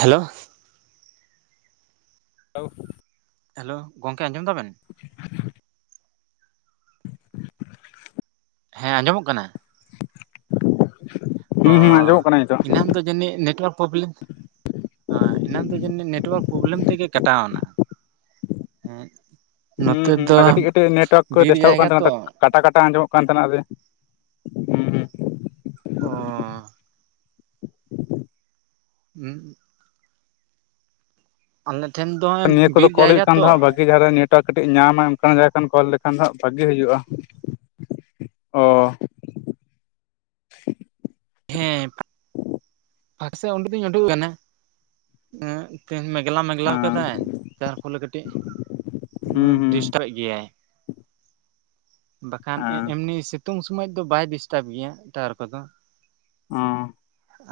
Hello ᱟᱹᱣ ᱻ᱾ Hello ᱜᱚᱝᱠᱮ ᱟᱸᱡᱚᱢ ᱫᱟᱵᱮᱱ? [inaudible] ᱦᱮᱸ ᱟᱸᱡᱚᱢᱚᱜ ᱠᱟᱱᱟ᱾ ᱚᱻ ᱦᱩᱸ ᱦᱩᱸ ᱟᱸᱡᱚᱢᱚᱜ ᱠᱟᱱᱟ ᱱᱤᱛᱚᱜ ᱮᱱᱟᱱ ᱫᱚ ᱡᱟᱹᱱᱤᱡ ᱱᱮᱴᱣᱟᱨᱠ ᱯᱚᱵᱞᱮᱢ ᱟᱻ ᱮᱱᱟᱱ ᱫᱚ ᱡᱟᱹᱱᱤᱡ ᱱᱮᱴᱣᱟᱨᱠ ᱯᱨᱚᱵᱞᱮᱢ ᱛᱮᱜᱮ ᱠᱟᱴᱟᱣᱱᱟ᱾ ᱮᱸᱜᱻ᱾ ᱦᱩᱸ ᱦᱩᱸ ᱚᱱᱟ ᱠᱟᱹᱴᱤᱡ ᱠᱟᱹᱴᱤᱡ ᱱᱮᱴᱚᱣᱟᱨᱠ ᱠᱚᱭ ᱰᱤᱥᱴᱟᱵᱚᱜ ᱠᱟᱱ ᱛᱟᱦᱮᱱᱟ᱾ ᱛᱚ ᱠᱟᱴᱟ ᱠᱟᱴᱟ ᱟᱸᱡᱚᱢᱚᱜ ᱠᱟᱱ ᱛᱟᱦᱮᱱᱟ ᱟᱫᱮ ᱚᱸᱻᱻ᱾ [unintelligible] ᱟᱞᱮ ᱴᱷᱮᱱ ᱫᱚ ᱚᱭ ᱦᱩᱸ ᱱᱤᱭᱟᱹ ᱠᱚᱫᱚ ᱵᱤᱨ ᱠᱚᱞ ᱦᱩᱭᱩᱜ ᱡᱟᱭᱜᱟ ᱠᱟᱱ ᱫᱚ ᱛᱚ᱾ ᱦᱟᱸᱜ ᱵᱷᱟᱜᱤ ᱫᱷᱟᱨᱟ ᱱᱮᱴᱣᱟᱨᱠ ᱠᱟᱹᱴᱤᱡᱼᱮ ᱧᱟᱢᱟ ᱚᱱᱠᱟᱱ ᱡᱟᱭᱜᱟ ᱠᱷᱚᱱ ᱠᱚᱞ ᱞᱮᱠᱷᱟᱱ ᱫᱚ ᱦᱟᱜ ᱵᱷᱟᱹᱜᱤ ᱦᱩᱭᱩᱜᱼᱟ᱾ ᱚᱻ᱾ ᱦᱮᱸᱻ᱾ ᱯᱷᱟᱸᱠ ᱥᱮᱫ ᱚᱱᱰᱩ ᱫᱩᱧ ᱩᱱᱰᱩ ᱠᱟᱱᱟ᱾ ᱮᱸᱜ ᱛᱮᱦᱮᱧ ᱢᱮᱜᱽᱞᱟ ᱢᱮᱜᱽᱞᱟᱣ ᱦᱮᱸ ᱠᱟᱫᱟᱭ ᱡᱟᱨᱯᱷᱚᱞᱮ ᱠᱟᱹᱴᱤᱡ ᱦᱩᱸ ᱦᱩᱸ ᱰᱤᱥᱴᱟᱵᱮᱜ ᱜᱤ᱾ ᱜᱮᱭᱟᱭ, ᱵᱟᱠᱷᱟᱱ ᱮᱸ ᱦᱮᱸ ᱮᱢᱱᱤ ᱥᱤᱛᱩᱝ ᱥᱚᱢᱚᱭ ᱫᱚ ᱵᱟᱭ ᱰᱤᱥᱴᱟᱵᱽ ᱜᱮᱭᱟ ᱴᱟᱣᱟᱨ ᱠᱚᱫᱚ᱾ ᱚ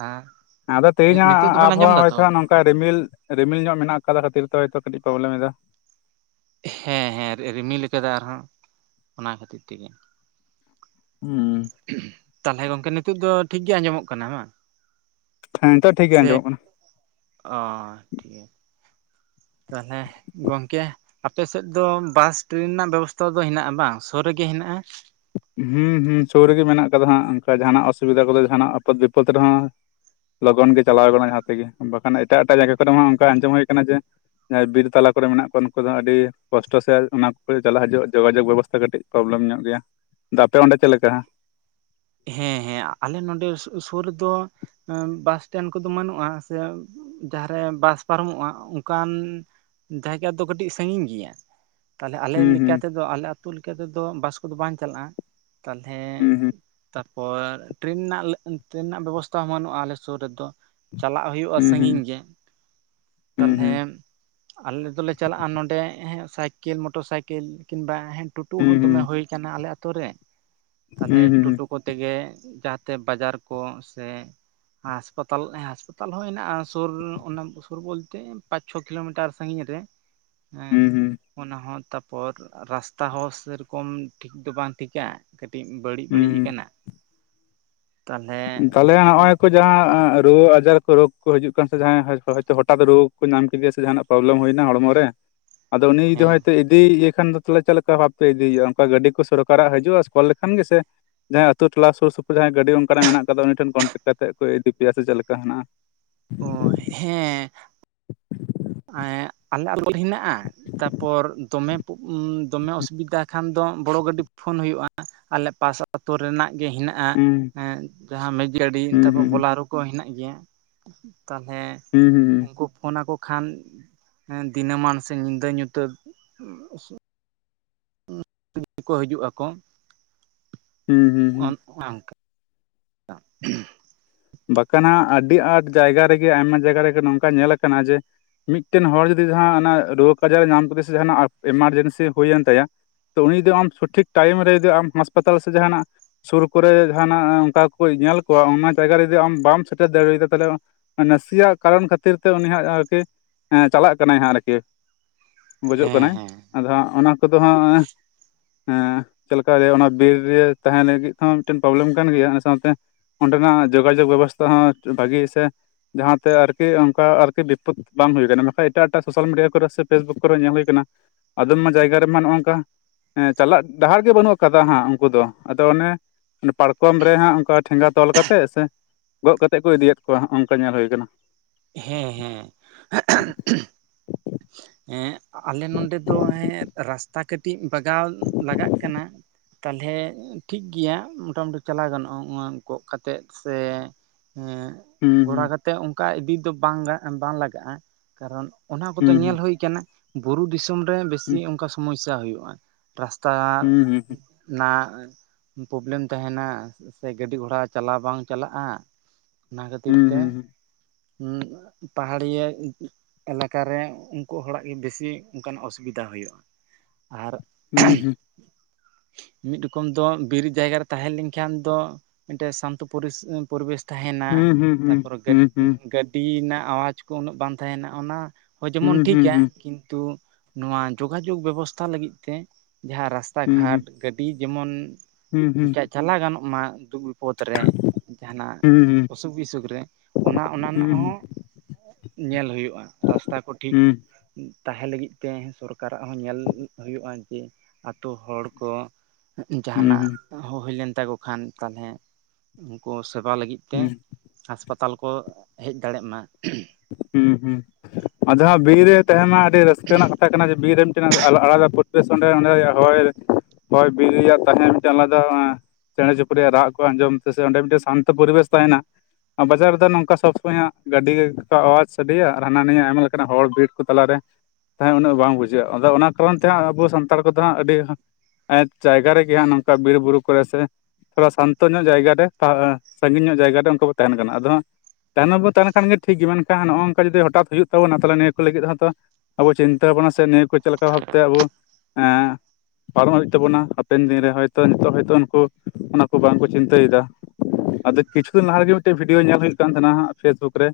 ᱟᱨ ᱟᱫᱚ ᱛᱮᱦᱮᱧᱟᱜ ᱟ ᱱᱤᱛᱚᱜ ᱫᱚᱵᱮᱱ ᱟᱸᱡᱚᱢ ᱟᱵᱚᱦᱟᱣᱟ ᱫᱟᱛᱚ ᱦᱚᱭᱛᱚ ᱱᱚᱝᱠᱟᱭ ᱨᱤᱢᱤᱞ ᱨᱤᱢᱤᱞ ᱧᱚᱜ ᱢᱮᱱᱟᱜ ᱠᱟᱫᱟ ᱠᱷᱟᱹᱛᱤᱨ ᱛᱮ ᱦᱚᱭᱛᱚ ᱠᱟᱹᱴᱤᱡ ᱯᱚᱵᱽᱞᱮᱢ ᱮᱫᱟ ᱾ ᱦᱮᱸᱻ ᱦᱮᱸᱻ ᱨᱤᱢᱤᱞ ᱠᱟᱫᱟ ᱟᱨᱦᱚᱸ ᱚᱱᱟ ᱠᱷᱟᱹᱛᱤᱨ ᱛᱮᱜᱮ᱾ ᱩᱸᱻ᱾ ᱛᱟᱞᱦᱮ ᱜᱚᱝᱠᱮ ᱱᱤᱛᱳᱜ ᱫᱚ ᱴᱷᱤᱠᱜᱮ ᱟᱸᱡᱚᱢᱚᱜ ᱠᱟᱱᱟ ᱵᱟᱝ? ᱦᱮᱸ ᱱᱤᱛᱚᱜ ᱴᱷᱤᱠᱜᱤ ᱥᱮ ᱟᱸᱡᱚᱢᱚᱜ ᱠᱟᱱᱟ ᱾ ᱚ ᱴᱷᱤᱠ ᱜᱮᱭᱟ᱾ ᱛᱟᱦᱚᱞᱮ ᱜᱚᱝᱠᱮ ᱟᱯᱮ ᱥᱮᱫ ᱫᱚ ᱵᱟᱥ ᱴᱨᱮᱹᱱ ᱨᱮᱱᱟᱜ ᱵᱮᱵᱚᱥᱛᱷᱟ ᱫᱚ ᱦᱮᱱᱟᱜᱼᱟ ᱵᱟᱝ? ᱥᱩᱨ ᱨᱮᱜᱮ ᱦᱮᱱᱟᱜᱼᱟ? ᱦᱮᱸᱻ ᱦᱩᱸᱻ, ᱥᱩᱨ ᱨᱮᱜᱮ ᱢᱮᱱᱟᱜ ᱠᱟᱫᱟ ᱦᱟᱸᱜ᱾ ᱚᱱᱠᱟ ᱡᱟᱦᱟᱱᱟᱜ ᱚᱥᱩᱵᱤᱫᱟ ᱠᱚᱫᱚ ᱡᱟᱦᱱᱟᱜ ᱟᱯᱚᱫ ᱵᱤᱯᱚᱫ ᱨᱮᱦᱚᱸ ᱞᱚᱜᱚᱱ ᱜᱮ ᱪᱟᱞᱟᱣ ᱠᱟᱱᱟ ᱡᱟᱦᱟᱸ ᱛᱮᱜᱮ᱾ ᱵᱟᱠᱷᱟᱱ ᱮᱴᱟᱜ ᱮᱴᱟᱜ ᱡᱟᱭᱜᱟ ᱠᱚᱨᱮ ᱦᱚᱸ ᱚᱱᱠᱟ ᱟᱸᱡᱚᱢ ᱦᱩᱭ ᱠᱟᱱᱟ ᱡᱮ ᱡᱟᱦᱟᱸᱭ ᱵᱤᱨ ᱛᱟᱞᱟ ᱠᱚᱨᱮ ᱢᱮᱱᱟᱜ ᱠᱚᱣᱟ᱾ ᱩᱱᱠᱩ ᱫᱚ ᱟᱹᱰᱤ ᱠᱚᱥᱴᱚ ᱥᱮ ᱚᱱᱟ ᱠᱚ ᱪᱟᱞᱟᱜ ᱦᱤᱡᱩᱜᱼᱟ ᱡᱳᱜᱟᱡᱳᱜ ᱵᱮᱵᱚᱥᱛᱷᱟ ᱠᱟᱹᱴᱤᱡ ᱯᱨᱚᱵᱞᱮᱢ ᱧᱚᱜ ᱜᱮᱭᱟ ᱾ᱟᱫᱚ ᱟᱯᱮ ᱚᱸᱰᱮ ᱪᱮᱫ ᱞᱮᱠᱟ? ᱦᱮᱸ ᱦᱮᱸ ᱟᱞᱮ ᱱᱚᱰᱮ ᱥᱩᱨ ᱨᱮ ᱫᱚ ᱵᱟᱥ ᱥᱴᱮᱱᱰ ᱠᱚᱫᱚ ᱵᱟᱹᱱᱩᱜᱼᱟ, ᱥᱮ ᱡᱟᱦᱟᱸᱨᱮ ᱵᱟᱥ ᱯᱟᱨᱚᱢᱚᱜᱼᱟ ᱚᱱᱠᱟᱱ ᱡᱟᱭᱜᱟ ᱫᱚ ᱠᱟᱹᱴᱤᱡ ᱥᱟᱺᱜᱤᱧ ᱜᱮᱭᱟ᱾ ᱛᱟᱦᱞᱮ ᱟᱞᱮ ᱦᱩᱸ ᱦᱩᱸ ᱞᱮᱠᱟᱛᱮᱫᱚ ᱟᱞᱮ ᱟᱹᱛᱩ ᱞᱮᱠᱟ ᱛᱮᱫᱚ ᱵᱟᱥ ᱠᱚᱫᱚ ᱵᱟᱝ ᱪᱟᱞᱟᱜᱼᱟ ᱛᱟᱦᱮ᱾ ᱦᱩᱸ ᱛᱟᱯᱚᱨ ᱴᱨᱮᱱ ᱨᱮᱱᱟᱜ ᱴᱨᱮᱱ ᱨᱮᱱᱟᱜ ᱵᱮᱵᱚᱥᱛᱟ ᱦᱚᱸ ᱵᱟᱹᱱᱩᱜᱼᱟ ᱟᱞᱮ ᱥᱩᱨ ᱨᱮᱫᱚ ᱪᱟᱞᱟᱜ ᱦᱩᱭᱩᱜᱼᱟ ᱦᱳᱭᱳᱼᱟ ᱦᱩᱸ ᱦᱩᱸ ᱥᱟᱜᱤᱧ ᱜᱮ, ᱦᱩᱸ ᱛᱟᱞᱦᱮ ᱦᱩᱸ ᱟᱞᱮ ᱫᱚᱞᱮ ᱪᱟᱞᱟᱜᱼᱟ ᱱᱚᱸᱰᱮ ᱥᱟᱭᱠᱮᱞ ᱢᱚᱴᱚᱨ ᱥᱟᱭᱠᱮᱞ ᱠᱤᱱᱵᱟᱝ - ᱟ᱾ ᱴᱩᱴᱩ ᱦᱩᱸ ᱦᱚᱸ ᱦᱩᱸ ᱫᱚᱢᱮ ᱦᱩ ᱦᱩᱸ ᱟᱠᱟᱱᱟ ᱟᱞᱮ ᱟᱛᱳ ᱨᱮ᱾ ᱛᱟᱞᱚᱞᱮ ᱦᱩᱸ ᱦᱩᱸ ᱴᱳᱴᱳ ᱠᱚᱛᱮᱜᱮ ᱡᱟᱦᱟᱛᱮ ᱵᱟᱡᱟᱨ ᱠᱚ ᱥᱮ ᱦᱟᱸᱟᱥᱯᱟᱛᱟᱞ ᱦᱟᱸᱟᱥᱯᱟᱛᱟᱞ ᱦᱚᱸ ᱦᱮᱱᱟᱜᱼᱟ ᱾ᱥᱩᱨ ᱚᱱᱟ ᱥᱩᱨ ᱵᱚᱞᱛᱮ ᱯᱟᱸᱪ ᱪᱷᱚ ᱠᱤᱞᱳᱢᱤᱴᱟᱨ ᱥᱟᱺᱜᱤᱧ ᱨᱮ᱾ [unintelligible] ᱦᱮᱸ ᱦᱩᱸ ᱦᱩᱸ ᱚᱱᱟ ᱦᱚᱸ ᱛᱟᱯᱚᱨ ᱨᱟᱥᱛᱟ ᱦᱚᱸ ᱥᱮᱨᱚᱠᱚᱢ ᱴᱷᱤᱠ ᱫᱚ ᱵᱟᱝ ᱴᱷᱤᱠᱟ᱾ ᱠᱟᱹᱴᱤᱡ ᱵᱟᱹᱲᱤᱡ ᱵᱟᱹᱲᱤᱡ ᱦᱩᱸ ᱟᱠᱟᱱᱟ ᱛᱟᱞᱦᱮ ᱛᱟᱦᱚᱞᱮ ᱱᱚᱜ ᱚᱭ ᱠᱚ ᱡᱟᱦᱟᱸ ᱨᱩᱣᱟᱹ ᱟᱡᱟᱨ ᱠᱚ ᱨᱳᱜᱽ ᱠᱚ ᱦᱤᱡᱩᱜ ᱠᱟᱱ ᱥᱮ ᱡᱟᱦᱟᱸᱭ ᱦᱚᱭᱛᱳ ᱦᱚᱴᱟᱛ ᱨᱳᱜᱽ ᱠᱚ ᱧᱟᱢ ᱠᱮᱫᱮᱭᱟ ᱥᱮ ᱡᱟᱦᱟᱱᱟᱜ ᱯᱨᱚᱵᱞᱮᱢ ᱦᱩᱭᱱᱟ ᱦᱚᱲᱢᱚ ᱨᱮ ᱾ᱟᱫᱚ ᱩᱱᱤ ᱫᱚ ᱦᱮᱸ ᱦᱚᱭ ᱛᱚ ᱤᱫᱤᱭᱮ ᱠᱷᱟᱱ ᱫᱚ ᱛᱟᱦᱮ ᱪᱮᱫ ᱞᱮᱠᱟ ᱵᱷᱟᱵᱛᱮ ᱤᱫᱤᱭᱮᱼᱟ ᱚᱱᱠᱟ ᱜᱟᱹᱰᱤ ᱠᱚ ᱥᱚᱨᱠᱟᱨᱟᱜ ᱦᱤᱡᱩᱜᱼᱟ᱾ ᱥᱮ ᱠᱚᱞ ᱞᱮᱠᱷᱟᱱ ᱜᱮ ᱥᱮ ᱡᱟᱦᱟᱸᱟᱭ ᱟᱹᱛᱩᱳ ᱴᱚᱞᱟ ᱥᱩᱨ ᱥᱩᱯᱩᱨᱟᱸᱭ ᱜᱟᱹᱰᱤ ᱚᱠᱟᱨᱮ ᱢᱮᱱᱟᱜ ᱟᱠᱟᱫᱟ᱾ ᱩᱱᱤ ᱴᱷᱮᱱ ᱠᱚᱱᱴᱮᱠᱴ ᱠᱟᱛᱮ ᱠᱚ ᱤᱫᱤ ᱯᱮᱭᱟ ᱥᱮ ᱪᱮᱫ ᱞᱮᱠᱟ ᱦᱮᱱᱟᱼᱟ᱾ ᱚ ᱦᱮᱸ, ᱟᱞᱮ ᱟᱞᱞ [unintelligible] ᱦᱮᱱᱟᱜᱼᱟ ᱛᱟᱯᱚᱨ ᱫᱚᱢᱮ ᱫᱚᱢᱮ ᱚᱥᱩᱵᱤᱫᱟ ᱠᱷᱟᱱ ᱫᱚ ᱵᱚᱲᱚ ᱜᱟᱹᱰᱤ ᱯᱷᱳᱱ ᱦᱩᱭᱩᱜᱼᱟ᱾ ᱟᱞᱮ ᱯᱟᱥ ᱟᱛᱳ ᱨᱮᱱᱟᱜ ᱜᱮ ᱦᱮᱱᱟᱜ ᱦᱩᱸ ᱟ᱾ᱡᱟᱦᱟᱸ ᱢᱮᱪ ᱜᱟᱹᱰᱤ ᱦᱩᱸ ᱛᱟᱯᱚᱨ ᱦᱩᱸ ᱦᱩᱸ ᱵᱚᱞᱟᱨᱩ ᱠᱚ ᱦᱮᱱᱟᱜ ᱜᱮᱭᱟ ᱾ᱛᱟᱞᱦᱮ ᱦᱩᱸ ᱦᱩᱸᱸ᱾ ᱩᱱᱠᱩ ᱯᱷᱳᱱᱠᱚ ᱠᱷᱟᱱ ᱫᱤᱱᱟᱹᱢᱟᱱ ᱥᱮ ᱧᱤᱫᱟᱹ ᱧᱩᱛᱟᱹᱛ ᱟ [inaudible] ᱠᱚ ᱦᱤᱡᱩᱜ ᱟᱠᱚ᱾ ᱦᱩᱸ ᱦᱩᱸ ᱦᱩᱸ᱾ ᱱᱚᱭ ᱱᱚᱠᱟ᱾ [unintelligible] ᱵᱟᱠᱷᱟᱱ ᱟᱹᱰᱤ ᱟᱸᱴ ᱡᱟᱭᱜᱟ ᱨᱮᱜᱮ ᱟᱭᱢᱟ ᱡᱟᱭᱜᱟ ᱨᱮᱜᱮ ᱱᱚᱝᱠᱟ ᱧᱮᱞᱟ ᱟᱠᱟᱱᱟ ᱾ᱡᱮ ᱢᱤᱫᱴᱮᱱ ᱦᱚᱲ ᱡᱚᱫᱤ ᱡᱟᱦᱟᱸ ᱨᱳᱜᱽ ᱟᱡᱟᱨ ᱧᱟᱢ ᱟᱠᱟᱫᱮᱭᱟ ᱥᱮ ᱡᱟᱦᱟᱱᱟᱜ ᱮᱢᱟᱨᱡᱮᱱᱥᱤ ᱦᱩᱭᱮᱱ ᱛᱟᱭᱟ ᱾ ᱛᱚ ᱩᱱᱤ ᱫᱚ ᱟᱢ ᱥᱚᱴᱷᱤᱠ ᱴᱟᱭᱤᱢ ᱨᱮ ᱡᱫᱤ ᱟᱢ ᱦᱟᱥᱯᱟᱛᱟᱞ ᱥᱮ ᱡᱟᱦᱟᱱᱟᱜ ᱥᱩᱨ ᱠᱚᱨᱮ ᱡᱟᱦᱟᱱᱟᱜ ᱚᱱᱠᱟ ᱠᱚ ᱧᱮᱞ ᱠᱚᱣᱟ᱾ ᱚᱱᱟ ᱡᱟᱭᱜᱟ ᱡᱩᱫᱤ ᱟᱢ ᱵᱟᱢ ᱥᱮᱴᱮᱨ ᱫᱟᱲᱮᱭᱟᱫᱟ᱾ ᱛᱟᱦᱚᱞᱮ ᱱᱟᱥᱮᱭᱟᱜ ᱠᱟᱨᱚᱱ ᱠᱷᱟᱹᱛᱤᱨ ᱛᱮ ᱩᱱᱤᱭᱟᱜ ᱟᱨᱠᱤ ᱦᱮᱸ ᱪᱟᱞᱟᱜ ᱠᱟᱱᱟᱭ ᱦᱟᱸᱜ ᱟᱨᱠᱤ ᱵᱩᱡᱚᱜ ᱦᱮᱸ ᱠᱟᱱᱟᱭ᱾ ᱦᱮᱸ ᱟᱫᱚ ᱦᱟᱸᱜ ᱚᱱᱟ ᱠᱚᱫᱚ ᱦᱟᱸᱜ ᱦᱸᱮ ᱪᱮᱫᱞ ᱞᱮᱠᱟ ᱚᱱᱟ ᱵᱤᱨ ᱨᱮ ᱛᱟᱦᱮᱸᱱ ᱞᱟᱹᱜᱤᱫ ᱦᱚᱸ ᱢᱤᱫᱴᱮᱱ ᱯᱨᱚᱵᱞᱮᱢ ᱠᱟᱱ ᱜᱮᱭᱟ᱾ ᱚᱱᱟ ᱥᱟᱶᱛᱮ ᱚᱸᱰᱮᱱᱟᱜ ᱡᱳᱜᱟᱡᱳᱜᱽ ᱵᱮᱵᱚᱥᱛᱷᱟ ᱦᱚᱸ ᱵᱷᱟᱹᱜᱤ ᱥᱮ ᱡᱟᱦᱟᱸᱛᱮ ᱟᱨᱠᱤ ᱚᱱᱠᱟ ᱟᱨᱠᱤ ᱵᱤᱯᱚᱛ ᱵᱟᱝ ᱦᱩᱭᱩᱜ ᱠᱟᱱᱟ ᱾ᱵᱟᱠᱷᱟᱟᱱ ᱮᱴᱟᱜ ᱮᱴᱟᱜ ᱥᱳᱥᱟᱞ ᱢᱤᱰᱤᱭᱟ ᱠᱚᱨᱮ ᱥᱮ ᱯᱷᱮᱥᱵᱩᱠ ᱠᱚᱨᱮ ᱧᱮᱞ ᱦᱩᱭ ᱠᱟᱱᱟ ᱾ ᱟᱫᱚᱢ ᱢᱟ ᱡᱟᱭᱜᱟ ᱨᱮᱢᱟ ᱱᱚᱜᱼ ᱱᱚᱝᱠᱟ ᱾ ᱸ ᱪᱟᱞᱟᱜ ᱰᱟᱦᱟᱨ ᱜᱮ ᱵᱟᱹᱱᱩᱜ ᱠᱟᱫᱟ᱾ ᱦᱟᱸᱜ ᱩᱱᱠᱩ ᱫᱚ ᱟᱫᱚ ᱚᱱᱮ ᱾ ᱯᱟᱨᱠᱚᱢ ᱨᱮ ᱦᱟᱸᱜ ᱚᱱᱠᱟ ᱴᱷᱮᱸᱜᱟ ᱛᱚᱞ ᱠᱟᱛᱮᱜ ᱥᱮᱼᱼ ᱜᱚᱫ ᱠᱟᱛᱮᱫ ᱠᱚ ᱤᱫᱤᱭᱮᱫ ᱠᱚᱣᱟ ᱱᱚᱝᱠᱟ ᱧᱮᱞ ᱦᱩᱭ ᱟᱠᱟᱱᱟ ᱾ ᱦᱮᱸ ᱦᱮᱸ ᱾ ᱮᱸ ᱟᱞᱮ ᱱᱚᱰᱮ ᱫᱚ ᱦᱮᱸ ᱨᱟᱥᱛᱟ ᱠᱟᱹᱴᱤᱡ ᱵᱟᱜᱟᱣ ᱞᱟᱜᱟᱜ ᱠᱟᱱᱟ᱾ ᱛᱟᱞᱦᱮ ᱴᱷᱤᱠ ᱜᱮᱭᱟ ᱢᱚᱴᱟᱢᱩᱴᱤ ᱪᱟᱞᱟᱣ ᱜᱟᱱᱚᱜᱼᱟ ᱜᱚᱜ ᱠᱟᱛᱮᱜ ᱥᱮ ᱼᱼ ᱮᱸ ᱜᱷᱚᱲᱟ ᱦᱩᱸ ᱠᱟᱛᱮᱜ ᱚᱱᱠᱟ ᱤᱫᱤ ᱫᱚ ᱵᱟᱝ ᱵᱟᱝ ᱞᱟᱜᱟᱜᱼᱟ ᱾ ᱠᱟᱨᱚᱱ ᱚᱱᱟ ᱠᱚᱫᱚ ᱧᱮᱞ ᱦᱩᱸ ᱦᱩᱭ ᱠᱟᱱᱟ ᱵᱩᱨᱩ ᱫᱤᱥᱚᱢ ᱨᱮ ᱵᱮᱥᱤ ᱦᱩᱸ ᱚᱱᱠᱟ ᱥᱚᱢᱚᱥᱥᱟ ᱦᱩᱭᱩᱜᱼᱟ ᱾ ᱨᱟᱥᱛᱟ ᱦᱩᱸ ᱱᱟᱜᱼᱼ ᱯᱚᱵᱞᱮᱢ ᱛᱟᱦᱮᱱᱟ ᱥᱮ ᱜᱟᱹᱰᱤ ᱜᱷᱚᱲᱟ ᱪᱟᱞᱟᱣ ᱵᱟᱝ ᱪᱟᱞᱟᱜᱼᱟ ᱾ ᱚᱱᱟ ᱠᱷᱟᱹᱛᱤᱨ ᱦᱩᱸ ᱛᱮᱼᱼ ᱦᱩᱸ ᱯᱟᱦᱟᱲᱤᱭᱟᱹ ᱮᱞᱟᱠᱟ ᱨᱮ ᱩᱱᱠᱩ ᱦᱚᱲᱟᱜ ᱵᱮᱥᱤ ᱚᱱᱠᱱᱟᱜ ᱚᱥᱩᱵᱤᱫᱟ ᱦᱩᱭᱩᱜᱼᱟ᱾ ᱟᱨ ᱦᱩᱸ ᱢᱤᱫ ᱨᱚᱠᱚᱢ ᱫᱚ ᱵᱤᱨ ᱡᱟᱭᱜᱟ ᱨᱮ ᱛᱟᱦᱮ ᱞᱮᱱᱠᱷᱟᱱ ᱫᱚ ᱢᱤᱫᱴᱮᱱ ᱥᱟᱱᱛᱚ ᱯᱚᱨᱤᱥᱼᱼᱼ ᱯᱚᱨᱤᱵᱮᱥ ᱛᱟᱦᱮᱱᱟ ᱦᱩᱸ ᱦᱩᱸ ᱦᱩᱸ ᱛᱟᱯᱚᱨᱮ ᱜᱟᱹ ᱦᱩᱸ ᱦᱩᱸ ᱜᱟᱹ ᱴᱤ ᱨᱮᱱᱟᱜ ᱟᱣᱟᱡᱽ ᱠᱚ ᱩᱱᱟᱹᱜ ᱵᱟᱝ ᱛᱟᱦᱮᱱᱟ ᱚᱱᱟ ᱦᱚᱸ ᱡᱮᱢᱚᱱ ᱦᱩᱸ ᱦᱩᱸ ᱦᱩᱸ ᱦᱩᱸ ᱦᱩᱸ ᱦᱩᱸ ᱴᱷᱤᱠᱟ ᱦᱩᱸ ᱾ ᱠᱤᱱᱛᱩ ᱱᱚᱣᱟ ᱡᱳᱜᱟᱡᱳᱜᱽ ᱵᱮᱵᱚᱥᱛᱟ ᱞᱟᱹᱜᱤᱫ ᱛᱮ ᱡᱟᱦᱟᱸ ᱨᱟᱥᱛᱟ ᱦᱩᱸ ᱦᱩᱸ ᱜᱷᱟᱴ ᱦᱩᱸ ᱜᱟᱹ ᱟᱹᱰᱤ ᱡᱮᱢᱚᱱ ᱦᱩᱸ ᱦᱩᱸ ᱪᱟᱞᱟᱣ ᱜᱟᱱᱚᱜ ᱢᱟ ᱫᱩ [unintelligible] ᱨᱮ ᱡᱟᱦᱱᱟᱜ ᱦᱩᱸ ᱚᱥᱩᱠ ᱵᱤᱥᱩᱠ ᱨᱮ ᱚᱱᱟ ᱚᱱᱟ ᱨᱮᱱᱟᱜ ᱦᱩᱸ ᱦᱚᱸ ᱧᱮᱞ ᱦᱩᱭᱩᱜᱼᱟ ᱨᱟᱥᱛᱟ ᱠᱚ ᱴᱷᱤᱠ ᱦᱩᱸ ᱛᱟᱦᱮᱸ ᱞᱟᱹᱜᱤᱫ ᱛᱮ ᱥᱚᱨᱠᱟᱨᱟᱜ ᱦᱚᱸ ᱧᱮᱞ ᱦᱩᱭᱩᱜᱼᱟ ᱡᱮ ᱟᱛᱳ ᱦᱚᱲ ᱠᱚ ᱾ ᱡᱟᱦᱟᱱᱟᱜ ᱦᱩᱸ ᱦᱩᱭ ᱞᱮᱱ ᱛᱟᱠᱚ ᱠᱷᱟᱱ ᱛᱟᱞᱦᱮ ᱩᱱᱠᱩ ᱥᱮᱵᱟ ᱞᱟᱹᱜᱤᱫ ᱛᱮ ᱦᱩᱸ ᱦᱟᱥᱯᱟᱛᱟᱞ ᱠᱚ ᱦᱮᱡ ᱫᱟᱲᱮᱜ ᱢᱟ ᱾ ᱦᱩᱸ ᱦᱩᱸ ᱟᱫᱚ ᱦᱟᱸᱜ ᱵᱤᱨ ᱨᱮ ᱛᱟᱦᱮᱸᱱᱟ ᱟᱹᱰᱤ ᱨᱟᱹᱥᱠᱟᱹ ᱨᱮᱱᱟᱜ ᱠᱟᱛᱷᱟ ᱠᱟᱱᱟ ᱡᱮ ᱵᱤᱨ ᱨᱮᱱ ᱟᱞᱟᱫᱟ ᱯᱚᱨᱤᱵᱮᱥ ᱚᱸᱰᱮ ᱚᱸᱰᱮ ᱦᱚᱭ ᱦᱚᱭ ᱵᱤᱨ ᱨᱮᱭᱟᱜ ᱛᱟᱦᱮᱸ ᱢᱤᱫᱴᱮᱱ ᱟᱞᱟᱫᱟ ᱪᱮᱬᱮ ᱪᱩᱯᱲᱤᱭᱟᱜ ᱨᱟᱜ ᱠᱚ ᱟᱸᱡᱚᱢ ᱛᱮ ᱥᱮ ᱚᱸᱰᱮ ᱢᱤᱫᱴᱮᱡ ᱥᱟᱱᱛᱚ ᱯᱚᱨᱤᱵᱮᱥ ᱛᱟᱦᱮᱱᱟ ᱾ ᱵᱟᱡᱟᱨ ᱨᱮᱫᱚ ᱱᱚᱝᱠᱟ ᱥᱚᱵᱽ ᱥᱚᱢᱚᱭ ᱦᱟᱸᱜ ᱜᱟᱹᱰᱤ ᱠᱚᱣᱟᱜ ᱟᱣᱟᱡ ᱥᱟᱰᱮᱭᱟ ᱟᱨ ᱦᱟᱱᱟ ᱱᱤᱭᱟᱹ ᱟᱭᱢᱟ ᱞᱮᱠᱟᱱᱟᱜ ᱦᱚᱲ ᱵᱤᱨ ᱠᱚ ᱛᱟᱞᱟᱨᱮ ᱛᱟᱦᱮᱸ ᱩᱱᱟᱹᱜ ᱵᱟᱝ ᱵᱩᱡᱷᱟᱹᱜᱼᱟ ᱟᱫᱚ ᱚᱱᱟ ᱠᱟᱨᱚᱱ ᱛᱮ ᱦᱟᱸᱜ ᱟᱵᱚ ᱥᱟᱱᱛᱟᱲ ᱠᱚᱫᱚ ᱦᱟᱸᱜ ᱟᱹᱰᱤ ᱡᱟᱭᱜᱟ ᱨᱮᱜᱮ ᱦᱟᱸᱜ ᱱᱚᱝᱠᱟ ᱵᱤᱨ ᱵᱩᱨᱩ ᱠᱚᱨᱮ ᱥᱮ ᱥᱟᱱᱛᱚ ᱧᱚᱜ ᱡᱟᱭᱜᱟ ᱨᱮ ᱥᱟᱺᱜᱤᱧ ᱧᱚᱜ ᱡᱟᱭᱜᱟ ᱨᱮ ᱩᱱᱠᱩ ᱠᱚ ᱛᱟᱦᱮᱱ ᱠᱟᱱᱟ ᱟᱫᱚ ᱦᱟᱸᱜ ᱛᱟᱭᱱᱚᱢ ᱵᱚ ᱛᱟᱦᱮᱱ ᱠᱷᱟᱱ ᱜᱮ ᱴᱷᱤᱠ ᱜᱮ, ᱢᱮᱱᱠᱷᱟᱱ ᱱᱚᱝᱠᱟ ᱡᱩᱫᱤ ᱦᱚᱴᱟᱛ ᱦᱩᱭᱩᱜ ᱛᱟᱵᱚᱱᱟ ᱛᱟᱦᱚᱞᱮ ᱱᱤᱭᱟᱹ ᱠᱚ ᱞᱟᱹᱜᱤᱫ ᱦᱚᱸᱛᱚ ᱟᱵᱚ ᱪᱤᱱᱛᱟᱹ ᱵᱷᱟᱵᱱᱟ ᱥᱮ ᱱᱤᱭᱟᱹ ᱠᱚ ᱪᱮᱫ ᱞᱮᱠᱟ ᱵᱷᱟᱵᱛᱮ ᱟᱵᱚ ᱮᱸ ᱯᱟᱨᱚᱢ ᱦᱩᱭᱩᱜ ᱛᱟᱵᱚᱱᱟ ᱦᱟᱯᱮᱱ ᱫᱤᱱᱨᱮ ᱦᱚᱭᱛᱳ ᱱᱤᱛᱚᱜ ᱦᱚᱭᱛᱳ ᱩᱱᱠᱩ ᱚᱱᱟ ᱠᱚ ᱵᱟᱝᱠᱚ ᱪᱤᱱᱛᱟᱹᱭᱮᱫᱟ ᱾ ᱟᱫᱚ ᱠᱤᱪᱷᱩ ᱫᱤᱱ ᱞᱟᱦᱟ ᱨᱮᱜᱮ ᱢᱤᱫᱴᱮᱱ ᱵᱷᱤᱰᱭᱳ ᱧᱮᱞ ᱦᱩᱭᱩᱜ ᱠᱟᱱ ᱛᱟᱦᱮᱱᱟ ᱯᱷᱮᱥᱵᱩᱠ ᱨᱮ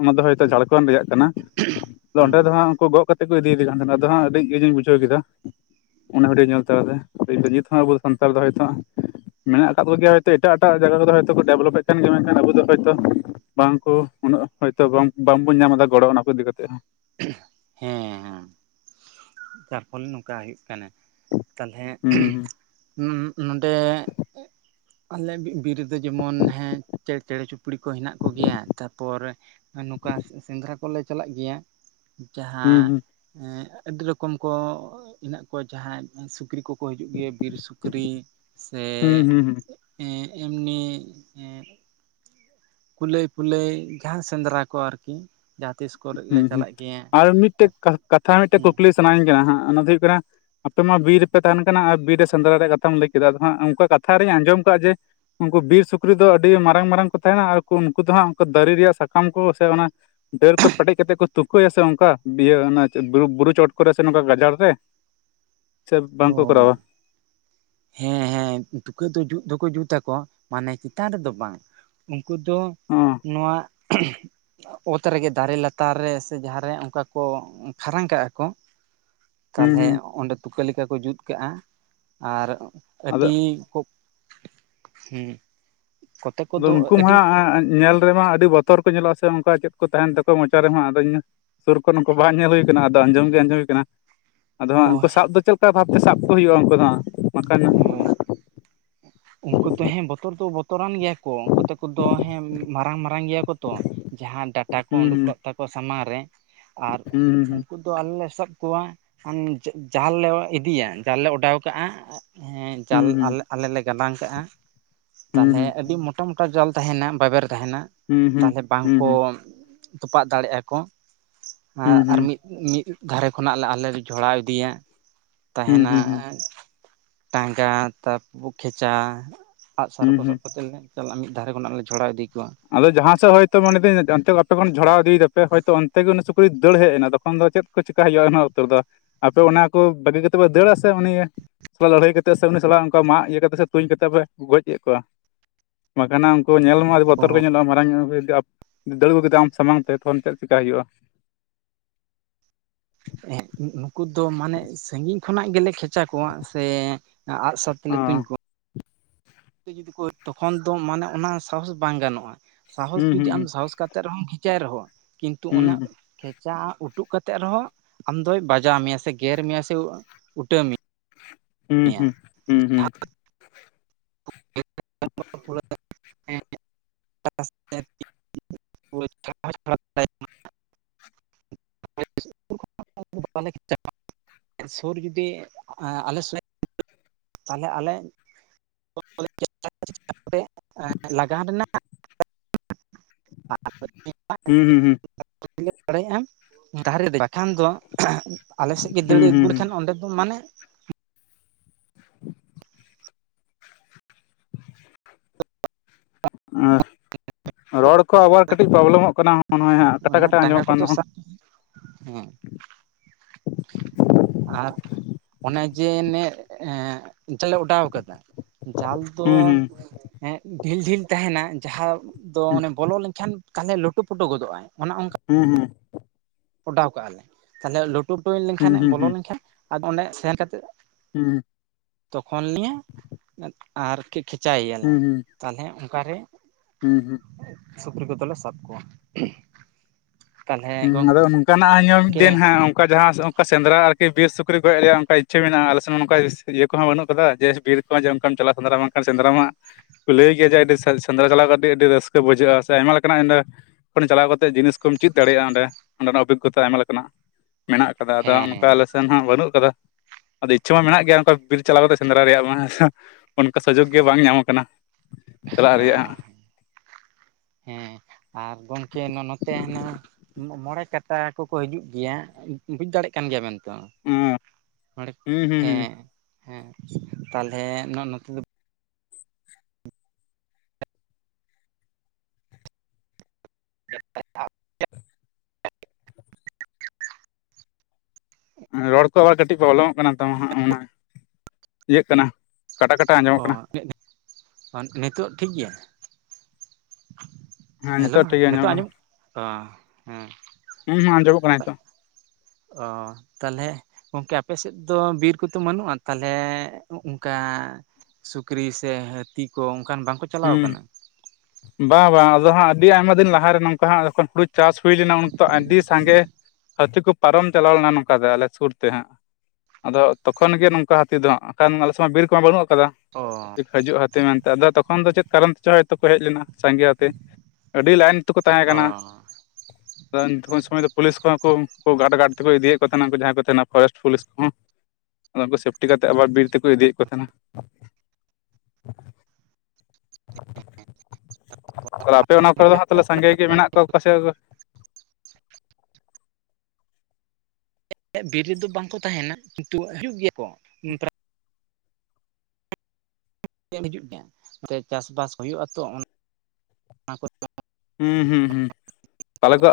ᱚᱱᱟ ᱫᱚ ᱦᱚᱭᱛᱳ ᱦᱩᱸ ᱡᱷᱟᱲᱠᱷᱚᱱᱰ ᱨᱮᱭᱟᱜ ᱠᱟᱱᱟ ᱾ ᱟᱫᱚ ᱚᱸᱰᱮ ᱦᱮᱸ ᱫᱚ ᱦᱟᱸᱜ ᱩᱱᱠᱩ ᱜᱚᱜ ᱠᱟᱛᱮᱫ ᱠᱚ ᱤᱫᱤᱭᱮᱫᱮ ᱠᱟᱱᱟ ᱛᱟᱦᱮᱱᱟ ᱟᱫᱚ ᱦᱟᱸᱜ ᱟᱹᱰᱤ ᱤᱭᱟᱹ ᱜᱤᱧ ᱵᱩᱡᱷᱟᱹᱣ ᱠᱮᱫᱟ ᱾ ᱚᱱᱟ ᱵᱷᱤᱰᱤᱭᱳ ᱧᱮᱞ ᱛᱚᱨᱟ ᱜᱮ ᱱᱤᱛ ᱦᱚᱸ ᱟᱵᱚ ᱥᱟᱱᱛᱟᱲ ᱫᱚ ᱦᱚᱭᱛᱚ ᱢᱮᱱᱟᱜ ᱟᱠᱟᱫ ᱠᱚᱜᱮᱭᱟ ᱦᱚᱭᱛᱚ ᱮᱴᱟᱜ ᱮᱴᱟᱜ ᱡᱟᱭᱜᱟ ᱠᱚᱫᱚ ᱦᱚᱭᱛᱚ ᱠᱚ ᱰᱮᱵᱷᱞᱚᱯᱮᱫ ᱠᱟᱱ ᱜᱮᱭᱟ, ᱢᱮᱱᱠᱷᱟᱱ ᱟᱵᱚ ᱫᱚ ᱦᱳᱭᱛᱚ ᱵᱟᱝᱠᱩ ᱩᱱᱟᱹᱜ ᱦᱚᱭᱛᱚ ᱵᱟᱝᱵᱚᱱ ᱧᱟᱢ ᱮᱫᱟ ᱜᱚᱲᱚ ᱚᱱᱟ ᱠᱚ ᱤᱫᱤ ᱠᱟᱛᱮᱜ ᱦᱚᱸ ᱦᱮᱸ ᱾ ᱡᱟᱨ ᱯᱷᱚᱞᱮ ᱱᱚᱝᱠᱟ ᱦᱩᱭᱩᱜ ᱠᱟᱱᱟ ᱛᱟᱞᱦᱮ ᱦᱩᱸ ᱱᱚᱸᱰᱮ ᱟᱞᱮ ᱵᱤᱨ ᱨᱮᱫᱚ ᱡᱮᱢᱚᱱ ᱦᱮᱸ ᱪᱮᱬᱮ ᱪᱩᱯᱲᱤ ᱠᱚ ᱦᱮᱱᱟᱜ ᱠᱚᱜᱮᱭᱟ ᱛᱟᱨᱯᱚᱨ ᱱᱚᱝᱠᱟ ᱥᱮᱸᱫᱽᱨᱟ ᱠᱚᱞᱮ ᱪᱟᱞᱟᱜ ᱜᱮᱭᱟ, ᱦᱩᱸ ᱡᱟᱦᱟᱸ ᱦᱩᱸ ᱟᱹᱰᱤ ᱨᱚᱠᱚᱢ ᱠᱚᱢ ᱠᱚ ᱦᱮᱱᱟᱜ ᱠᱚᱣᱟ ᱡᱟᱦᱟᱸᱭ ᱥᱩᱠᱨᱤ ᱠᱚᱠᱚ ᱦᱤᱡᱩᱜ ᱜᱮᱭᱟ ᱵᱤᱨ ᱥᱩᱠᱨᱤ ᱦᱩᱸ ᱥᱮ ᱦᱩᱸ ᱦᱩᱸ ᱮᱢᱱᱤ ᱠᱩᱞᱟᱹᱭ ᱯᱷᱩᱞᱟᱹᱭ ᱡᱟᱦᱟᱸ ᱥᱮᱸᱫᱽᱨᱟ ᱠᱚ ᱟᱨᱠᱤ ᱡᱟᱦᱟᱸ ᱛᱤᱥ ᱠᱚᱨᱮ ᱞᱮ ᱦᱩᱸ ᱦᱩᱸ ᱪᱟᱞᱟᱜ ᱜᱮᱭᱟ ᱟᱨ ᱢᱤᱫᱴᱮᱡ ᱠᱟᱛᱷᱟ ᱢᱤᱫᱴᱮᱡ ᱦᱮᱸ ᱠᱩᱠᱞᱤ ᱥᱟᱱᱟᱧ ᱠᱟᱱᱟ ᱚᱱᱟ ᱫᱚ ᱦᱩᱭᱩᱜ ᱠᱟᱱᱟ ᱟᱯᱮ ᱢᱟ ᱵᱤᱨ ᱨᱮᱯᱮ ᱛᱟᱦᱮᱱ ᱠᱟᱱᱟ ᱟᱨ ᱵᱤᱨ ᱨᱮ ᱥᱮᱸᱫᱽᱨᱟ ᱨᱮᱭᱟᱜ ᱠᱟᱛᱷᱟᱢ ᱞᱟᱹᱭ ᱠᱮᱫᱟ, ᱟᱫᱚ ᱦᱟᱸᱜ ᱚᱱᱠᱟ ᱠᱟᱛᱷᱟ ᱨᱤᱧ ᱟᱸᱡᱚᱢ ᱟᱠᱟᱫᱟ ᱡᱮ ᱩᱱᱠᱩ ᱵᱤᱨ ᱥᱩᱠᱨᱤ ᱫᱚ ᱟᱹᱰᱤ ᱢᱟᱨᱟᱝ ᱢᱟᱨᱟᱝ ᱠᱚ ᱛᱟᱦᱮᱱᱟ ᱟᱨ ᱩᱱᱠᱩ ᱫᱚ ᱦᱟᱸᱜ ᱫᱟᱨᱮ ᱨᱮᱭᱟᱜ ᱥᱟᱠᱟᱢ ᱠᱚ ᱥᱮ ᱚᱱᱟ, ᱰᱟᱹᱨ ᱠᱚ ᱯᱮᱴᱮᱡ ᱠᱟᱛᱮ ᱠᱚ ᱛᱩᱠᱟᱹᱭᱟ ᱥᱮ ᱚᱱᱠᱟ ᱤᱭᱟᱹ ᱚᱱᱟ ᱵᱩᱨᱩ ᱪᱚᱴ ᱠᱚᱨᱮ ᱥᱮ ᱱᱚᱝᱠᱟ ᱜᱟᱡᱟᱲ ᱨᱮ ᱪᱮᱫ ᱵᱟᱝᱸᱠᱚ ᱠᱚᱨᱟᱣᱟ ᱦᱮᱸ ᱦᱮᱸ ᱛᱩᱠᱟᱹ ᱫᱚ ᱡᱩᱛ ᱫᱚ ᱠᱚ ᱡᱩᱛᱟ ᱠᱚ ᱢᱟᱱᱮ ᱪᱮᱛᱟᱱ ᱨᱮᱫᱚ ᱵᱟᱝ, ᱩᱱᱠᱩ ᱫᱚ ᱚ ᱱᱚᱣᱟ ᱚᱛ ᱨᱮᱜᱮ ᱫᱟᱨᱮ ᱞᱟᱛᱟᱨ ᱨᱮ ᱥᱮ ᱡᱟᱦᱟᱸᱨᱮ ᱚᱱᱠᱟ ᱠᱚ ᱠᱷᱟᱨᱟᱝ ᱠᱟᱜᱼᱟ ᱠᱚ, ᱦᱩᱸ ᱛᱟᱦᱚᱞᱮ ᱦᱩᱸ ᱚᱸᱰᱮ ᱛᱩᱠᱟᱹ ᱞᱮᱠᱟ ᱠᱚ ᱡᱩᱛ ᱠᱟᱜᱼᱟ ᱟᱨ ᱟᱫᱚ ᱟᱹᱰᱤ ᱠᱚ ᱦᱩᱸ ᱠᱚᱛᱮᱜ ᱟᱫᱚ ᱠᱚᱫᱚ ᱩᱱᱠᱩ ᱢᱟ ᱟᱹᱰᱤ ᱦᱟᱸᱜ ᱧᱮᱞ ᱨᱮᱢᱟ ᱟᱹᱰᱤ ᱵᱚᱛᱚᱨ ᱠᱚ ᱧᱮᱞᱚᱜᱼᱟ ᱥᱮ ᱚᱱᱠᱟ ᱪᱮᱫ ᱠᱚ ᱛᱟᱦᱮᱱ ᱛᱟᱠᱚᱣᱟ ᱢᱚᱪᱟ ᱨᱮᱦᱚᱸ ᱟᱫᱚᱧ ᱼᱼ ᱥᱩᱨ ᱠᱷᱚᱱ ᱱᱩᱠᱩ ᱵᱟᱝ ᱧᱮᱞ ᱦᱩᱭ ᱟᱠᱟᱱᱟ, ᱟᱫᱚ ᱟᱸᱡᱚᱢ ᱜᱮ ᱟᱸᱡᱚᱢ ᱦᱩᱭ ᱠᱟᱱᱟ᱾ ᱟᱫᱚ ᱦᱟᱸᱜ ᱩᱱᱠᱩ ᱥᱟᱵ ᱫᱚ ᱪᱮᱫ ᱞᱮᱠᱟ ᱵᱷᱟᱵᱽᱛᱮ ᱥᱟᱵ ᱠᱚ ᱦᱩᱭᱩᱜᱼᱟ ᱩᱱᱠᱩ ᱫᱚ ᱦᱟᱸᱜ ᱵᱟᱠᱷᱟᱱ ᱩᱱᱠᱩ ᱫᱚ ᱦᱮᱸ ᱵᱚᱛᱚᱨ ᱫᱚ ᱵᱚᱛᱚᱨᱟᱱ ᱜᱮᱭᱟ ᱠᱚ ᱩᱱᱠᱩ ᱛᱚ ᱠᱚ ᱫᱚ ᱦᱮᱸ ᱢᱟᱨᱟᱝ ᱢᱟᱨᱟᱝ ᱜᱮᱭᱟ ᱠᱚ ᱛᱚ ᱡᱟᱦᱟᱸ ᱰᱟᱴᱟ ᱠᱚ ᱦᱩᱸ ᱩᱰᱩᱠᱚᱜ ᱛᱟᱠᱚ ᱥᱟᱢᱟᱝ ᱨᱮ ᱟᱨ ᱦᱩᱸ ᱩᱱᱠᱩ ᱛᱚ ᱟᱞᱮ ᱞᱮ ᱮᱥᱮᱫ ᱠᱚᱣᱟ ᱚᱱ ᱡᱟᱞ ᱞᱮ ᱤᱫᱤᱭᱟ ᱡᱟᱞ ᱞᱮ ᱚᱰᱟᱣ ᱠᱟᱜᱼᱟ ᱦᱮᱸ ᱡᱟᱞ ᱦᱩᱸ ᱟᱞ ᱦᱩᱸ ᱟᱞᱮ ᱞᱮ ᱜᱟᱞᱟᱝ ᱠᱟᱜᱼᱟ ᱦᱩᱸ ᱛᱟᱦᱚᱞᱮ ᱟᱹᱰᱤ ᱢᱚᱴᱟ ᱢᱩᱴᱤ ᱡᱚᱞ ᱛᱟᱦᱮᱱᱟ ᱵᱟᱵᱮᱨ ᱛᱟᱦᱮᱱᱟ ᱦᱩᱸ ᱦᱩᱸ ᱦᱩᱸ ᱛᱟᱦᱚᱞᱮ ᱦᱩᱸ ᱵᱟᱝᱠᱚ ᱛᱚᱯᱟᱜ ᱫᱟᱲᱮᱜ ᱟᱠᱚ ᱦᱩᱸ ᱟᱨ ᱦᱩᱸ ᱢᱤᱫ ᱢᱤᱫ ᱫᱷᱟᱨᱮ ᱠᱷᱚᱱᱟᱜ ᱞᱮ ᱟᱞᱮ ᱡᱷᱚᱲᱟ ᱤᱫᱤᱭᱟ ᱦᱩᱸ ᱛᱟᱦᱮᱱᱟ ᱦᱩᱸ ᱴᱟᱸᱜᱟ ᱛᱟᱨᱯᱚ ᱠᱷᱮᱪᱟ ᱟᱸᱜᱼᱥᱟᱨ ᱦᱩᱸ ᱠᱚ ᱦᱩᱸ ᱥᱟᱵ ᱠᱟᱛᱮ ᱞᱮ ᱛᱟᱦᱚᱞᱮ ᱢᱤᱫ ᱫᱷᱟᱨᱮ ᱠᱷᱚᱱᱟᱜ ᱞᱮ ᱡᱷᱚᱲᱟ ᱤᱫᱤ ᱠᱚᱣᱟ ᱟᱫᱚ ᱡᱟᱦᱟᱸ ᱥᱮᱫ ᱦᱚᱭᱛᱳ ᱢᱮᱱᱮᱫᱟᱹᱧ ᱚᱱᱛᱮ ᱟᱯᱮ ᱠᱷᱚᱱ ᱡᱷᱚᱲᱟᱣ ᱤᱫᱤᱭᱮᱫᱟ ᱯᱮ ᱦᱚᱭᱛᱳ ᱚᱱᱛᱮ ᱜᱮ ᱩᱱᱤ ᱥᱩᱠᱨᱤᱭ ᱫᱟᱹᱲ ᱦᱮᱡ ᱮᱱᱟ ᱛᱚᱠᱷᱚᱱ ᱫᱚ ᱪᱮᱫ ᱪᱮᱠᱟ ᱦᱩᱭᱩᱜᱼᱟ ᱩᱱᱟᱹᱜ ᱩᱛᱚᱨ ᱫᱚ ᱟᱯᱮ ᱚᱱᱟ ᱠᱚ ᱵᱟᱹᱜᱤ ᱠᱟᱛᱮᱫ ᱯᱮ ᱫᱟᱹᱲᱟ ᱥᱮ ᱩᱱᱤ ᱞᱟᱹᱲᱦᱟᱹᱭ ᱠᱟᱛᱮ ᱥᱮ ᱩᱱᱤ ᱥᱟᱞᱟᱜ ᱚᱱᱠᱟ ᱢᱟᱜ ᱤᱭᱟᱹ ᱠᱟᱛᱮ ᱥᱮ ᱛᱩᱧ ᱠᱟᱛᱮ ᱯᱮ ᱜᱚᱡ ᱮᱫ ᱠᱚᱣᱟ? ᱵᱟᱠᱷᱟᱱᱟᱝ ᱩᱱᱠᱩ ᱧᱮᱞ ᱢᱟ ᱟᱹᱰᱤ ᱵᱚᱛᱚᱨ ᱜᱮ ᱠᱚ ᱧᱮᱞᱚᱜ-ᱟ ᱢᱟᱨᱟᱝ ᱧᱚᱜ ᱡᱩᱫᱤ ᱫᱟᱹᱲ ᱟᱹᱜᱩ ᱠᱮᱫᱟ ᱟᱢ ᱥᱟᱢᱟᱝ ᱛᱮ ᱛᱠᱷᱚᱱ ᱪᱮᱫ ᱪᱤᱠᱟᱭ ᱦᱩᱭᱩᱜ-ᱟ? ᱮᱸᱜ ᱱᱩᱠᱩ ᱫᱚ ᱢᱟᱱᱮ ᱥᱟᱺᱜᱤᱧ ᱠᱷᱚᱱᱟᱜ ᱜᱮᱞᱮ ᱠᱷᱮᱪᱟ ᱠᱚᱣᱟ ᱥᱮ ᱟᱜᱥᱚᱯ ᱠᱷᱟᱹᱞᱤ ᱛᱩᱧ ᱦᱚᱸ ᱠᱚ ᱡᱩᱫᱤ ᱠᱚ ᱛᱚᱠᱷᱚᱱ ᱫᱚ ᱢᱟᱱᱮ ᱚᱱᱟ ᱥᱟᱦᱚᱥ ᱵᱟᱝ ᱜᱟᱱᱚᱜᱼᱟ ᱥᱟᱦᱚᱥ ᱦᱩᱸ ᱡᱩᱫᱤ ᱦᱩᱸ ᱟᱢ ᱦᱩᱸ ᱥᱟᱦᱚᱥ ᱠᱟᱛᱮ ᱨᱮᱦᱚᱢ ᱠᱤᱱᱛᱩ ᱦᱩᱸ ᱚᱱᱟ ᱠᱷᱮᱪᱟ ᱩᱴᱩᱜ ᱠᱟᱛᱮ ᱨᱮᱦᱚᱸ ᱟᱢ ᱫᱚᱭ ᱵᱟᱡᱟᱣ ᱢᱮᱭᱟ ᱥᱮ ᱜᱮᱨ ᱢᱮᱭᱟ ᱥᱮ ᱩᱴᱟᱹ ᱢᱮᱭᱟ ᱾ ᱦᱩᱸ ᱦᱩᱸ ᱦᱩᱸ ᱦᱩᱸ [inaudible] [inaudible] ᱥᱩᱨ ᱡᱩᱫᱤ ᱟᱞᱮ ᱥᱮᱞᱮᱫ ᱛᱟᱦᱚᱞᱮ ᱟᱞᱮ ᱠᱟᱛᱮ ᱞᱟᱜᱟ ᱨᱮᱱᱟᱜ [inaudible] ᱦᱩᱸ ᱦᱩᱸ ᱦᱩᱸ ᱫᱟᱲᱮᱭᱟᱜᱼᱟ ᱫᱟᱨᱮᱱᱟᱭ ᱵᱟᱠᱷᱟᱱ ᱫᱚ ᱟᱞᱮᱥᱮᱫ ᱜᱮ ᱫᱟᱹᱲ ᱦᱩᱸ ᱦᱩᱸ ᱟᱹᱜᱩ ᱦᱩᱸ ᱞᱮᱠᱷᱟᱱ ᱚᱸᱰᱮ ᱫᱚ ᱢᱟᱱᱮ ᱟᱨ ᱨᱚᱲ ᱠᱚ ᱟᱵᱟᱨ ᱠᱟᱹᱴᱤᱡ ᱯᱨᱚᱵᱞᱮᱢᱚᱜ ᱠᱟᱱᱟ ᱱᱚᱜᱼᱚᱭ ᱦᱟᱸᱜ ᱠᱟᱴᱟ ᱚᱱᱟ ᱠᱟᱴᱟ ᱴᱟᱸᱜᱟ ᱟᱸᱡᱚᱢᱚᱜ ᱠᱟᱱᱟ ᱠᱚᱫᱚ ᱱᱚᱜ-ᱚᱭ ᱥᱟᱵ ᱾ ᱦᱮᱸ ᱟᱨ ᱚᱱᱮ ᱡᱮ ᱱᱮ ᱡᱟᱞ ᱞᱮ ᱚᱰᱟᱣ ᱟᱠᱟᱫᱟ ᱡᱟᱞ ᱫᱚ ᱦᱩᱸ ᱦᱩᱸ ᱰᱷᱤᱞ ᱰᱷᱤᱞ ᱛᱟᱦᱮᱱᱟ ᱡᱟᱦᱟᱸ ᱫᱚ ᱚᱱᱮ ᱵᱚᱞᱚ ᱞᱮᱱᱠᱷᱟᱱ ᱛᱟᱦᱚᱞᱮ ᱞᱩᱴᱩ ᱯᱩᱴᱩ ᱜᱚᱫᱚᱜᱼᱟᱭ ᱚᱱᱮ ᱚᱱᱠᱟ ᱦᱩᱸ ᱦᱩᱸ ᱚᱰᱟᱣ ᱠᱟᱜᱼᱟ ᱞᱮ ᱛᱟᱦᱚᱞᱮ ᱞᱟᱹᱴᱩ ᱯᱩᱴᱩ ᱦᱩᱸ ᱞᱮᱱᱠᱷᱟᱱ ᱦᱩᱸ ᱦᱩᱸ ᱵᱚᱞᱚ ᱞᱮᱱᱠᱷᱟᱱ ᱟᱫᱚ ᱚᱸᱰᱮ ᱥᱮᱱ ᱠᱟᱛᱮᱫ ᱦᱩᱸ ᱛᱚᱠᱷᱚᱱ ᱱᱤᱭᱮ ᱟᱨ ᱠᱷᱮᱪᱟᱭᱮᱭᱟᱞᱮ ᱦᱩᱸ ᱦᱩᱸ ᱛᱟᱦᱚᱞᱮ ᱚᱱᱠᱟᱨᱮ ᱦᱩᱸ ᱦᱩᱸ ᱥᱩᱠᱨᱤ ᱠᱚ ᱛᱟᱦᱚᱞᱮ ᱥᱟᱵᱠᱚ ᱛᱟᱦᱚᱞᱮ ᱜᱚᱝᱠᱮ ᱠᱟᱱᱟᱜ ᱢᱤᱫ ᱫᱤᱱ ᱦᱮᱸ ᱚᱱᱠᱟ ᱡᱟᱦᱟᱸ ᱚᱱᱠᱟ ᱥᱮᱸᱫᱽᱨᱟ ᱟᱨᱠᱤ ᱵᱤᱨ ᱥᱩᱠᱨᱤ ᱜᱚᱡ ᱨᱮᱭᱟ ᱚᱱᱠᱟ ᱪᱤ ᱢᱮᱱᱟᱜᱼᱟ ᱟᱞᱮ ᱥᱮᱱ ᱱᱚᱝᱠᱟ ᱤᱭᱟᱹ ᱠᱚᱦᱚᱸ ᱵᱟᱹᱱᱩᱜ ᱠᱟᱫᱟ ᱡᱮ ᱵᱤᱨ ᱠᱚ ᱡᱮ ᱚᱱᱠᱟᱢ ᱪᱟᱞᱟᱜᱼᱟ ᱥᱮᱸᱫᱽᱨᱟ ᱵᱟᱝᱠᱷᱟᱱ ᱥᱮᱸᱫᱽᱨᱟ ᱢᱟᱜ ᱞᱟᱹᱭ ᱠᱮᱭᱫᱟ ᱡᱮ ᱟᱹᱰᱤ ᱥᱮᱸᱫᱽᱨᱟ ᱪᱟᱞᱟᱣ ᱠᱟᱛᱮ ᱟᱹᱰᱤ ᱨᱟᱹᱥᱠᱟᱹ ᱵᱩᱡᱷᱟᱹᱜᱼᱟ ᱥᱮ ᱟᱭᱢᱟ ᱞᱮᱠᱟᱱᱟᱜ ᱤᱰᱮ ᱪᱟᱞᱟᱣ ᱠᱟᱛᱮ ᱡᱤᱱᱤᱥ ᱠᱚᱢ ᱪᱮᱫ ᱫᱟᱲᱮᱭᱟᱜᱼᱟ ᱚᱸᱰᱮ ᱚᱸᱰᱮᱱᱟᱜ ᱚᱵᱷᱤᱜᱚᱛᱟ ᱟᱭᱢᱟ ᱞᱮᱠᱟᱱᱟᱜ ᱢᱮᱱᱟᱜ ᱠᱟᱫᱟ ᱟᱫᱚ ᱚᱱᱠᱟ ᱦᱮᱸ ᱟᱞᱮ ᱥᱮᱱ ᱦᱚᱸ ᱵᱟᱹᱱᱩᱜ ᱠᱟᱫᱟ ᱾ ᱟᱫᱚ ᱤᱪᱪᱷᱟᱹ ᱢᱟ ᱢᱮᱱᱟᱜ ᱜᱮᱭᱟ ᱠᱟᱜ ᱵᱤᱨ ᱪᱟᱞᱟᱣ ᱠᱟᱛᱮ ᱥᱮᱸᱫᱽᱨᱟ ᱨᱮᱭᱟᱜ ᱢᱟ ᱚᱱᱠᱟ ᱥᱩᱡᱳᱜᱽ ᱜᱮ ᱵᱟᱝ ᱧᱟᱢᱚᱜ ᱟᱠᱟᱱᱟ ᱾ ᱦᱮᱸ ᱦᱮᱸ ᱟᱨ ᱜᱚᱝᱠᱮ ᱱᱚᱛᱮ ᱦᱮᱱᱟᱹᱝ ᱢᱚᱬᱮ ᱠᱟᱴᱟ ᱠᱚᱠᱚ ᱦᱤᱡᱩᱜ ᱜᱮᱭᱟ ᱵᱩᱡ ᱫᱟᱲᱮᱭᱟᱜ ᱠᱟᱱ ᱜᱮᱭᱟ ᱵᱮᱱ ᱛᱚ ᱦᱩᱸ ᱱᱚᱰᱮ ᱦᱩᱸ ᱦᱩᱸ ᱦᱮᱸ ᱦᱮᱸ ᱛᱟᱞᱦᱮ ᱱᱚᱛᱮ ᱫᱚ [inaudible] ᱨᱚᱲ ᱛᱚ ᱠᱟᱹᱴᱤᱡ ᱯᱨᱚᱵᱞᱮᱢ ᱠᱟᱱᱟ ᱛᱚ ᱦᱟᱸᱜ ᱚᱱᱟ ᱤᱭᱟᱹᱜ ᱠᱟᱱᱟ ᱠᱟᱴᱟ ᱠᱟᱴᱟ ᱟᱸᱡᱚᱢᱚᱜ ᱠᱟᱱᱟ ᱚ ᱱᱤᱛᱳ ᱴᱷᱤᱠ ᱜᱮᱭᱟ ᱦᱮᱸ ᱦᱮᱞᱳ ᱱᱤᱛᱚᱜ ᱴᱷᱤᱠ ᱜᱮ ᱟᱸᱡᱚᱢᱚᱜ ᱱᱤᱛᱳᱜ ᱠᱟᱱᱟ ᱟᱸᱡᱚᱢ ᱦᱮᱸ ᱦᱩᱸ ᱟᱸᱡᱚᱢᱚᱜ ᱠᱟᱱᱟ ᱱᱤᱛᱚᱜ ᱚ ᱛᱟᱦᱚᱞᱮ ᱜᱚᱝᱠᱮ ᱟᱯᱮ ᱥᱮᱫ ᱫᱚ ᱵᱤᱨ ᱠᱚᱫᱚ ᱵᱟᱹᱱᱩᱜᱼᱟ ᱛᱟᱦᱚᱞᱮ ᱚᱱᱠᱟ ᱥᱩᱠᱨᱤ ᱥᱮ ᱦᱟᱹᱛᱤ ᱠᱚ ᱚᱱᱠᱟᱱ ᱵᱟᱝᱠᱚ ᱪᱟᱞᱟᱣ ᱦᱩᱸ ᱟᱠᱟᱱᱟ ᱵᱟᱝ ᱵᱟᱝ ᱟᱫᱚ ᱦᱟᱸᱜ ᱟᱹᱰᱤ ᱟᱭᱢᱟ ᱫᱤᱱ ᱞᱟᱦᱟ ᱨᱮ ᱱᱚᱝᱠᱟ ᱦᱟᱸᱜ ᱡᱚᱠᱷᱚᱱ ᱦᱩᱲᱩ ᱪᱟᱥ ᱦᱩᱭ ᱞᱮᱱᱟ ᱩᱱ ᱛᱚ ᱟᱹᱰᱤ ᱥᱟᱸᱜᱮ ᱦᱟᱹᱛᱤ ᱠᱚ ᱯᱟᱨᱚᱢ ᱪᱟᱞᱟᱣ ᱞᱮᱱᱟ ᱱᱚᱝᱠᱟ ᱫᱚ ᱟᱞᱮ ᱥᱩᱨ ᱛᱮ ᱦᱟᱸᱜ ᱟᱫᱚ ᱛᱚᱠᱷᱚᱱ ᱜᱮ ᱱᱚᱝᱠᱟ ᱦᱟᱹᱛᱤ ᱫᱚ ᱦᱟᱸᱜ ᱮᱠᱷᱟᱱ ᱟᱞᱮ ᱥᱮᱫ ᱢᱟ ᱵᱤᱨ ᱠᱚᱢᱟ ᱵᱟᱹᱱᱩᱜ ᱟᱠᱟᱫᱟ ᱚ ᱦᱟᱹᱡᱩᱜ ᱦᱟᱹᱛᱤ ᱢᱮᱱᱛᱮ ᱟᱫᱚ ᱛᱚᱠᱷᱚᱱ ᱫᱚ ᱪᱮᱫ ᱠᱟᱨᱚᱱ ᱛᱮ ᱪᱚ ᱦᱚᱭᱛᱚ ᱠᱚ ᱦᱮᱡ ᱞᱮᱱᱟ ᱥᱟᱸᱜᱮ ᱮᱛᱮ ᱟᱹᱰᱤ ᱞᱟᱭᱤᱱ ᱛᱮᱠᱚ ᱛᱟᱦᱮᱸ ᱚ ᱠᱟᱱᱟ ᱛᱷᱩᱢᱤ ᱥᱚᱢᱚᱭ ᱫᱚ ᱯᱩᱞᱤᱥ ᱠᱚᱦᱚᱸ ᱠᱚ ᱩᱱᱠᱩ ᱜᱟᱰ ᱜᱟᱰ ᱛᱮᱠᱚ ᱤᱫᱤᱭᱮᱫ ᱠᱚ ᱛᱟᱦᱮᱸᱱᱟ ᱩᱱᱠᱩ ᱡᱟᱦᱟᱸᱭ ᱠᱚ ᱛᱟᱦᱮᱸᱱᱟ ᱯᱷᱚᱨᱮᱥᱴ ᱯᱩᱞᱤᱥ ᱠᱚᱦᱚᱸ ᱚᱱᱟ ᱠᱩ ᱥᱮᱯᱴᱤ ᱠᱟᱛᱮᱫ ᱟᱵᱟᱨ ᱵᱤᱨ ᱛᱮᱠᱚ ᱤᱫᱤᱭᱮᱫ ᱠᱚ ᱛᱟᱦᱮᱸᱱᱟ ᱟᱯᱮ ᱚᱱᱟ ᱠᱚᱨᱮ ᱫᱚ ᱦᱟᱸᱜ ᱛᱟᱦᱚᱞᱮ ᱥᱟᱸᱜᱮ ᱜᱮ ᱢᱮᱱᱟᱜ ᱠᱚᱣᱟ ᱚᱠᱟ ᱥᱮ ᱨᱮᱫᱚ ᱵᱤᱨ ᱨᱮᱫᱚ ᱵᱟᱝᱠᱚ ᱛᱟᱦᱮᱸᱱᱟ ᱠᱤᱱᱛᱩ ᱦᱤᱡᱩᱜ ᱜᱮᱭᱟ ᱠᱚ ᱩᱱ ᱯᱟᱨᱟ ᱮᱢ ᱦᱤᱡᱩᱜ ᱜᱮᱭᱟ ᱪᱟᱥᱵᱟᱥ ᱦᱩᱭᱩᱜᱼᱟ ᱛᱚ ᱦᱩᱸ ᱦᱩᱸ ᱦᱩᱸ ᱛᱟᱦᱚᱞᱮ ᱠᱚ